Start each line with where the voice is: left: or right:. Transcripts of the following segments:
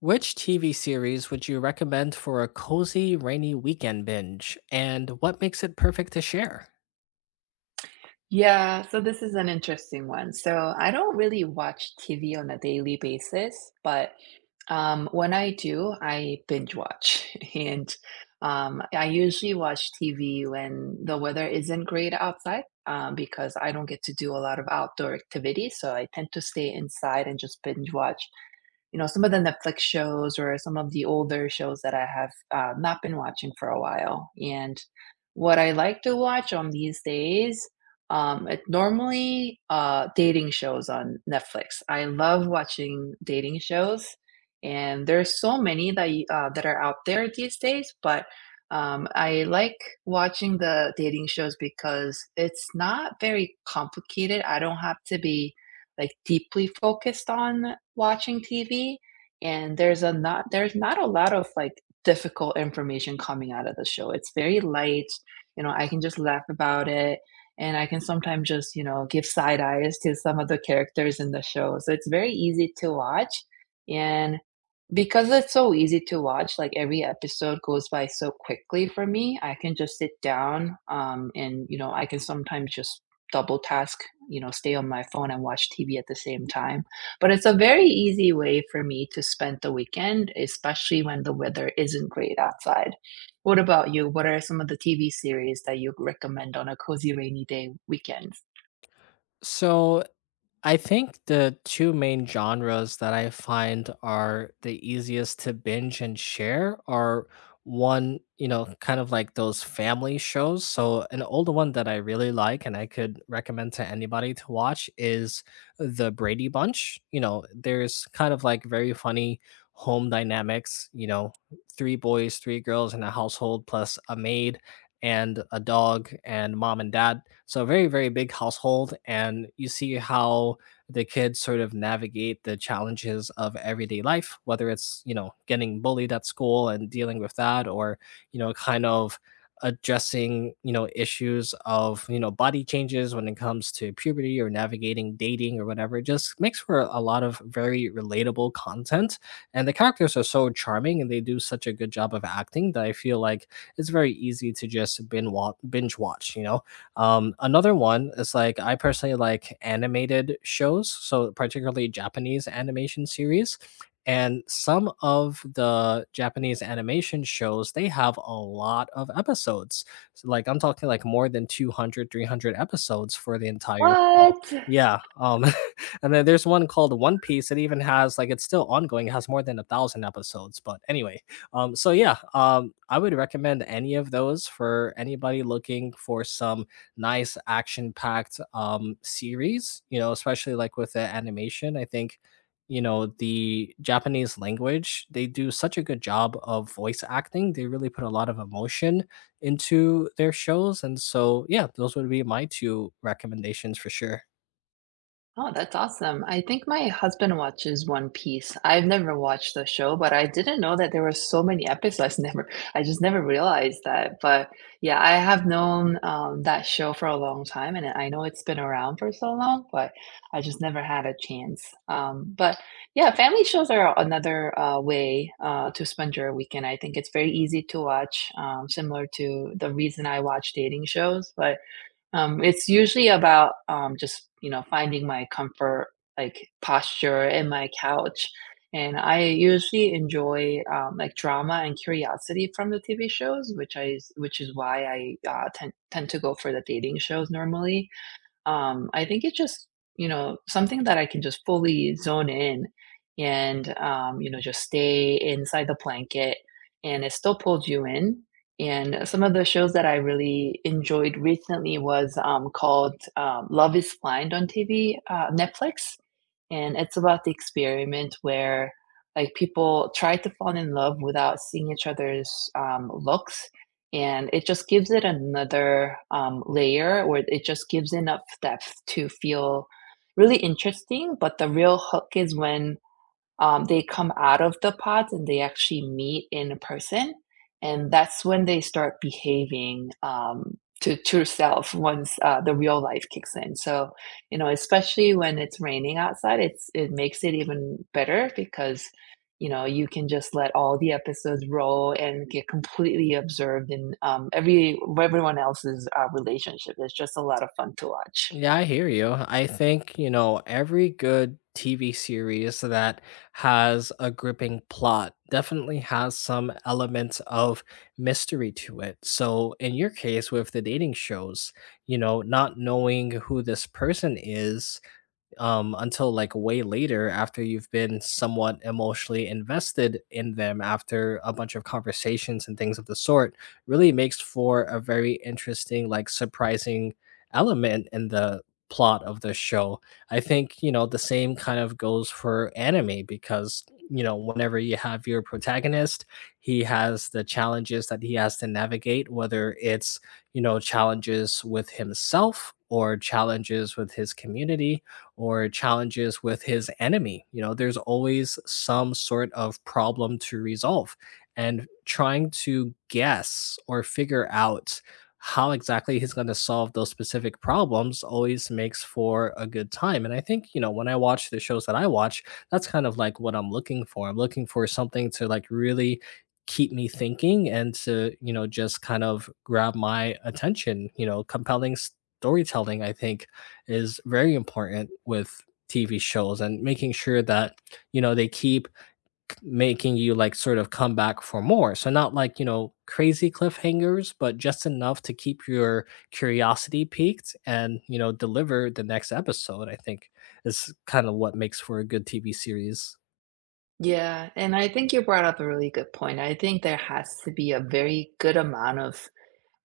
left: Which TV series would you recommend for a cozy, rainy weekend binge, and what makes it perfect to share?
right: Yeah, so this is an interesting one. So I don't really watch TV on a daily basis, but when I do, I binge watch. And I usually watch TV when the weather isn't great outside because I don't get to do a lot of outdoor activities. So I tend to stay inside and just binge watch some of the Netflix shows or some of the older shows that I have not been watching for a while. And what I like to watch on these days, it normally dating shows on Netflix. I love watching dating shows, and there's so many that are out there these days. But I like watching the dating shows because it's not very complicated. I don't have to be like deeply focused on watching TV, and there's not a lot of like difficult information coming out of the show. It's very light, you know, I can just laugh about it, and I can sometimes just, you know, give side eyes to some of the characters in the show. So it's very easy to watch, and because it's so easy to watch, like every episode goes by so quickly for me, I can just sit down and you know I can sometimes just double task, you know, stay on my phone and watch TV at the same time. But it's a very easy way for me to spend the weekend, especially when the weather isn't great outside. What about you? What are some of the TV series that you recommend on a cozy rainy day weekend?
left: So, I think the two main genres that I find are the easiest to binge and share are one, you know, kind of like those family shows. So, an old one that I really like and I could recommend to anybody to watch is The Brady Bunch. You know, there's kind of like very funny home dynamics, you know, three boys, three girls in a household plus a maid and a dog and mom and dad. So a very, very big household. And you see how the kids sort of navigate the challenges of everyday life, whether it's, you know, getting bullied at school and dealing with that, or, you know, kind of addressing, you know, issues of, you know, body changes when it comes to puberty or navigating dating or whatever. It just makes for a lot of very relatable content. And the characters are so charming and they do such a good job of acting that I feel like it's very easy to just binge watch. Another one is like I personally like animated shows, so particularly Japanese animation series. And some of the Japanese animation shows, they have a lot of episodes. So, like I'm talking like more than 200, 300 episodes for the entire show.
right: What?
left: Yeah. And then there's one called One Piece. It even has like it's still ongoing. It has more than a thousand episodes. But anyway, so yeah, I would recommend any of those for anybody looking for some nice action-packed series. You know, especially like with the animation. I think you know the Japanese language. They do such a good job of voice acting. They really put a lot of emotion into their shows, and so yeah, those would be my two recommendations for sure.
right: Oh, that's awesome. I think my husband watches One Piece. I've never watched the show, but I didn't know that there were so many episodes. Never, I just never realized that. But yeah, I have known that show for a long time, and I know it's been around for so long, but I just never had a chance. But yeah, family shows are another way to spend your weekend. I think it's very easy to watch, similar to the reason I watch dating shows, but it's usually about, just, you know, finding my comfort, like, posture in my couch, and I usually enjoy, like, drama and curiosity from the TV shows, which is why I, tend to go for the dating shows normally. I think it's just, you know, something that I can just fully zone in and, you know, just stay inside the blanket, and it still pulls you in. And some of the shows that I really enjoyed recently was called Love is Blind on TV, Netflix, and it's about the experiment where like people try to fall in love without seeing each other's looks, and it just gives it another layer, or it just gives enough depth to feel really interesting, but the real hook is when they come out of the pods and they actually meet in person. And that's when they start behaving to true self once the real life kicks in. So, you know, especially when it's raining outside, it makes it even better because, you know, you can just let all the episodes roll and get completely absorbed in everyone else's relationship. It's just a lot of fun to watch.
left: Yeah, I hear you. I think, you know, every good TV series that has a gripping plot definitely has some elements of mystery to it. So, in your case, with the dating shows, you know, not knowing who this person is until like way later after you've been somewhat emotionally invested in them after a bunch of conversations and things of the sort really makes for a very interesting like surprising element in the plot of the show. I think, you know, the same kind of goes for anime because, you know, whenever you have your protagonist, he has the challenges that he has to navigate, whether it's, you know, challenges with himself or challenges with his community or challenges with his enemy. You know, there's always some sort of problem to resolve. And trying to guess or figure out how exactly he's going to solve those specific problems always makes for a good time. And I think, you know, when I watch the shows that I watch, that's kind of like what I'm looking for. I'm looking for something to like really keep me thinking and to, you know, just kind of grab my attention, you know, compelling storytelling I think is very important with TV shows and making sure that, you know, they keep making you like sort of come back for more. So not like, you know, crazy cliffhangers, but just enough to keep your curiosity piqued and, you know, deliver the next episode, I think is kind of what makes for a good TV series.
right: Yeah, and I think you brought up a really good point. I think there has to be a very good amount of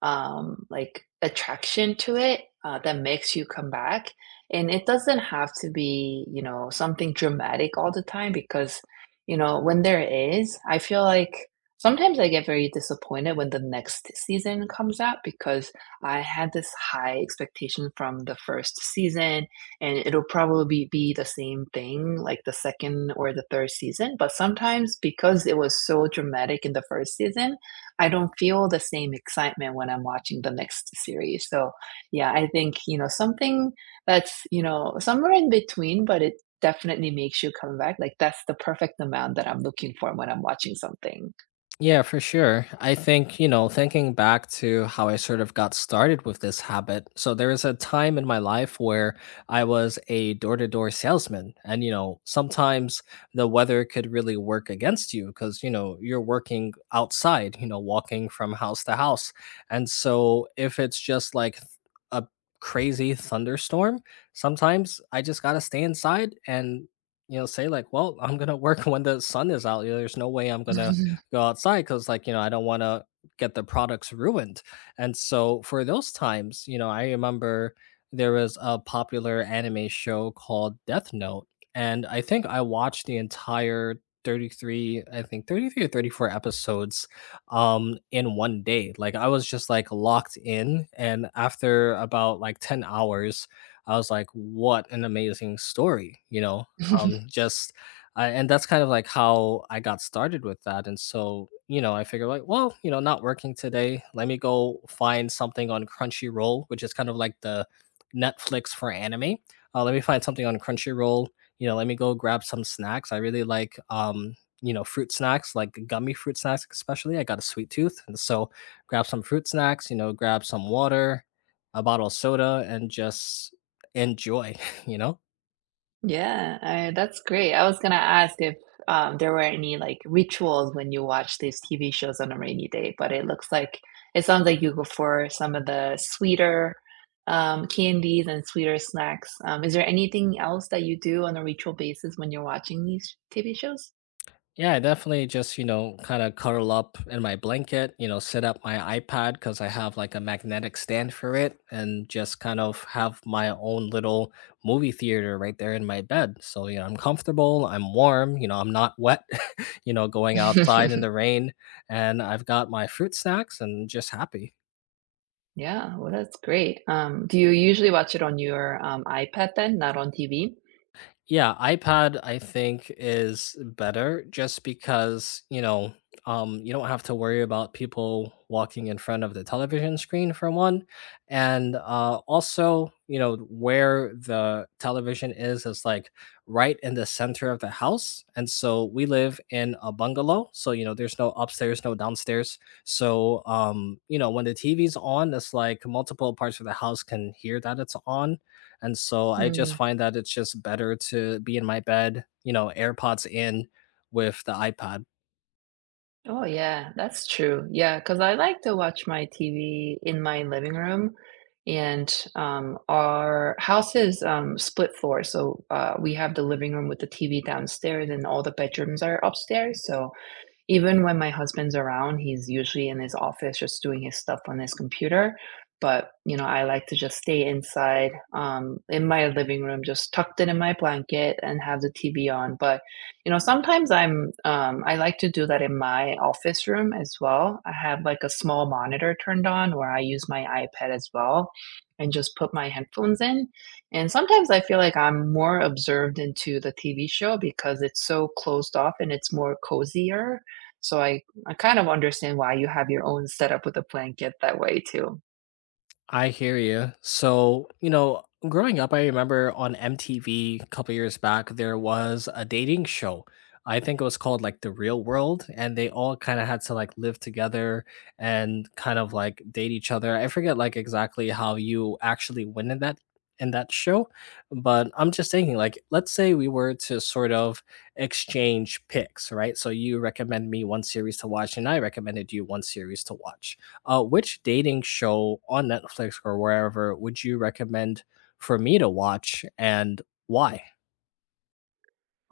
right: like attraction to it that makes you come back. And it doesn't have to be, you know, something dramatic all the time because, you know, when there is, I feel like sometimes I get very disappointed when the next season comes out because I had this high expectation from the first season, and it'll probably be the same thing like the second or the third season. But sometimes because it was so dramatic in the first season, I don't feel the same excitement when I'm watching the next series. So, yeah, I think, you know, something that's, you know, somewhere in between, but it definitely makes you come back. Like that's the perfect amount that I'm looking for when I'm watching something.
left: Yeah, for sure. I think, you know, thinking back to how I sort of got started with this habit. So there was a time in my life where I was a door-to-door salesman and you know, sometimes the weather could really work against you because, you know, you're working outside, you know, walking from house to house. And so if it's just like a crazy thunderstorm, sometimes I just got to stay inside and, you know, say like, well, I'm gonna work when the sun is out. You know, there's no way I'm gonna go outside because like, you know, I don't want to get the products ruined. And so for those times, you know, I remember there was a popular anime show called Death Note, and I think I watched the entire 33, I think 33 or 34 episodes in one day. Like I was just like locked in, and after about like 10 hours, I was like, what an amazing story, you know? um just and that's kind of like how I got started with that. And so, you know, I figured like, well, you know, not working today. Let me go find something on Crunchyroll, which is kind of like the Netflix for anime. Let me find something on Crunchyroll. You know, let me go grab some snacks. I really like, you know, fruit snacks, like gummy fruit snacks, especially. I got a sweet tooth. And so grab some fruit snacks, you know, grab some water, a bottle of soda, and just enjoy, you know?
right: Yeah, I that's great. I was gonna ask if, there were any, like, rituals when you watch these TV shows on a rainy day, but it sounds like you go for some of the sweeter, candies and sweeter snacks. Is there anything else that you do on a ritual basis when you're watching these TV shows?
left: Yeah, I definitely just, you know, kind of cuddle up in my blanket, you know, set up my iPad because I have like a magnetic stand for it and just kind of have my own little movie theater right there in my bed. So, you know, I'm comfortable, I'm warm, you know, I'm not wet, you know, going outside in the rain. And I've got my fruit snacks and just happy.
right: Yeah, well, that's great. Do you usually watch it on your, iPad then, not on TV?
left: Yeah, iPad I think is better just because, you know, you don't have to worry about people walking in front of the television screen for one. And also, you know, where the television is like right in the center of the house. And so we live in a bungalow. So, you know, there's no upstairs, no downstairs. So, you know, when the TV's on, it's like multiple parts of the house can hear that it's on, and so I just
right: Mm.
left: find that it's just better to be in my bed, you know, AirPods in with the iPad.
right: Oh, yeah, that's true. Yeah, because I like to watch my TV in my living room, and, our house is, split floor, so, we have the living room with the TV downstairs, and all the bedrooms are upstairs, so even when my husband's around, he's usually in his office just doing his stuff on his computer, but, you know, I like to just stay inside, in my living room, just tucked in my blanket and have the TV on, but, you know, sometimes I like to do that in my office room as well. I have, like, a small monitor turned on where I use my iPad as well, and just put my headphones in, and sometimes I feel like I'm more absorbed into the TV show because it's so closed off and it's more cozier, so I kind of understand why you have your own setup with a blanket that way too.
left: I hear you. So, you know, growing up, I remember on MTV a couple years back, there was a dating show. I think it was called like The Real World, and they all kind of had to like live together and kind of like date each other. I forget like exactly how you actually win in that show, but I'm just thinking like let's say we were to sort of exchange picks, right? So you recommend me one series to watch and I recommended you one series to watch. Which dating show on Netflix or wherever would you recommend for me to watch and why?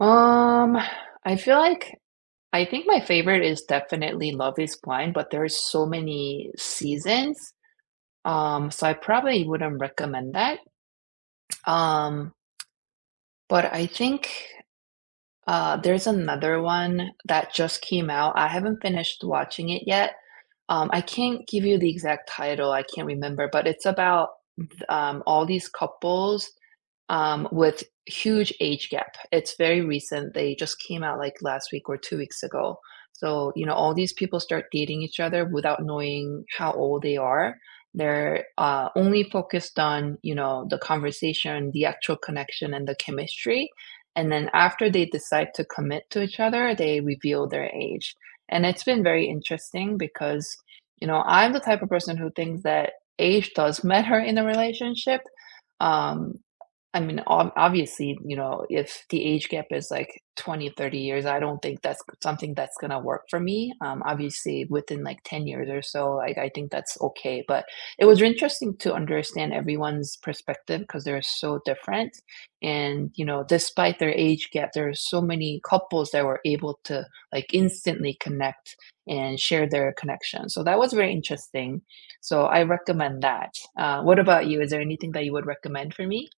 right: Um, I feel like I think my favorite is definitely Love Is Blind, but there are so many seasons. So I probably wouldn't recommend that. Um, but I think there's another one that just came out. I haven't finished watching it yet. I can't give you the exact title. I can't remember, but it's about all these couples with huge age gap. It's very recent. They just came out like last week or 2 weeks ago. So, you know, all these people start dating each other without knowing how old they are. They're only focused on, you know, the conversation, the actual connection, and the chemistry. And then after they decide to commit to each other, they reveal their age. And it's been very interesting because, you know, I'm the type of person who thinks that age does matter in a relationship. Um, I mean, ob obviously, you know, if the age gap is, like, 20, 30 years, I don't think that's something that's gonna work for me. Obviously, within, like, 10 years or so, like, I think that's okay, but it was interesting to understand everyone's perspective because 'cause they're so different, and, you know, despite their age gap, there are so many couples that were able to, like, instantly connect and share their connection, so that was very interesting, so I recommend that. What about you? Is there anything that you would recommend for me?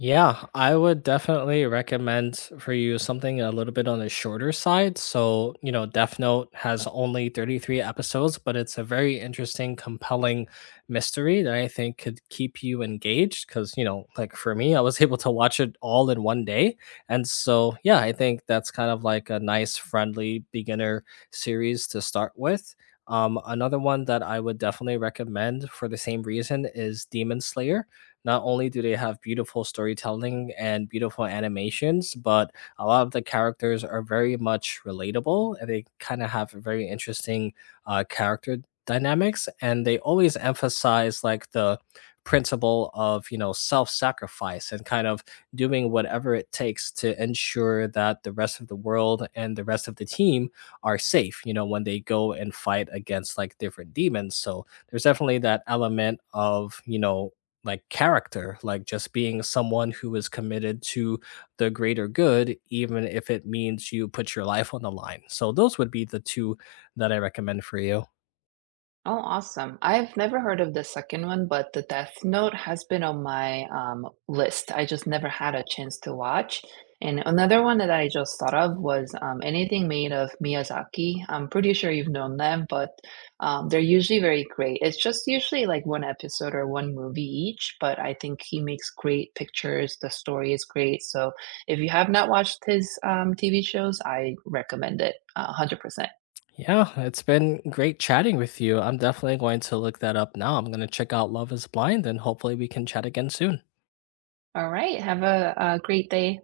left: Yeah, I would definitely recommend for you something a little bit on the shorter side. So, you know, Death Note has only 33 episodes, but it's a very interesting, compelling mystery that I think could keep you engaged. Cause, you know, like for me, I was able to watch it all in one day. And so, yeah, I think that's kind of like a nice, friendly beginner series to start with. Another one that I would definitely recommend for the same reason is Demon Slayer. Not only do they have beautiful storytelling and beautiful animations, but a lot of the characters are very much relatable and they kind of have a very interesting character dynamics. And they always emphasize like the principle of, you know, self sacrifice and kind of doing whatever it takes to ensure that the rest of the world and the rest of the team are safe, you know, when they go and fight against like different demons. So there's definitely that element of, you know, like character, like just being someone who is committed to the greater good, even if it means you put your life on the line. So those would be the two that I recommend for you.
right: Oh, awesome. I've never heard of the second one, but the Death Note has been on my list. I just never had a chance to watch. And another one that I just thought of was anything made of Miyazaki. I'm pretty sure you've known them, but they're usually very great. It's just usually like one episode or one movie each, but I think he makes great pictures. The story is great. So if you have not watched his TV shows, I recommend it 100%.
left: Yeah, it's been great chatting with you. I'm definitely going to look that up now. I'm going to check out Love is Blind and hopefully we can chat again soon.
right: All right. Have a great day.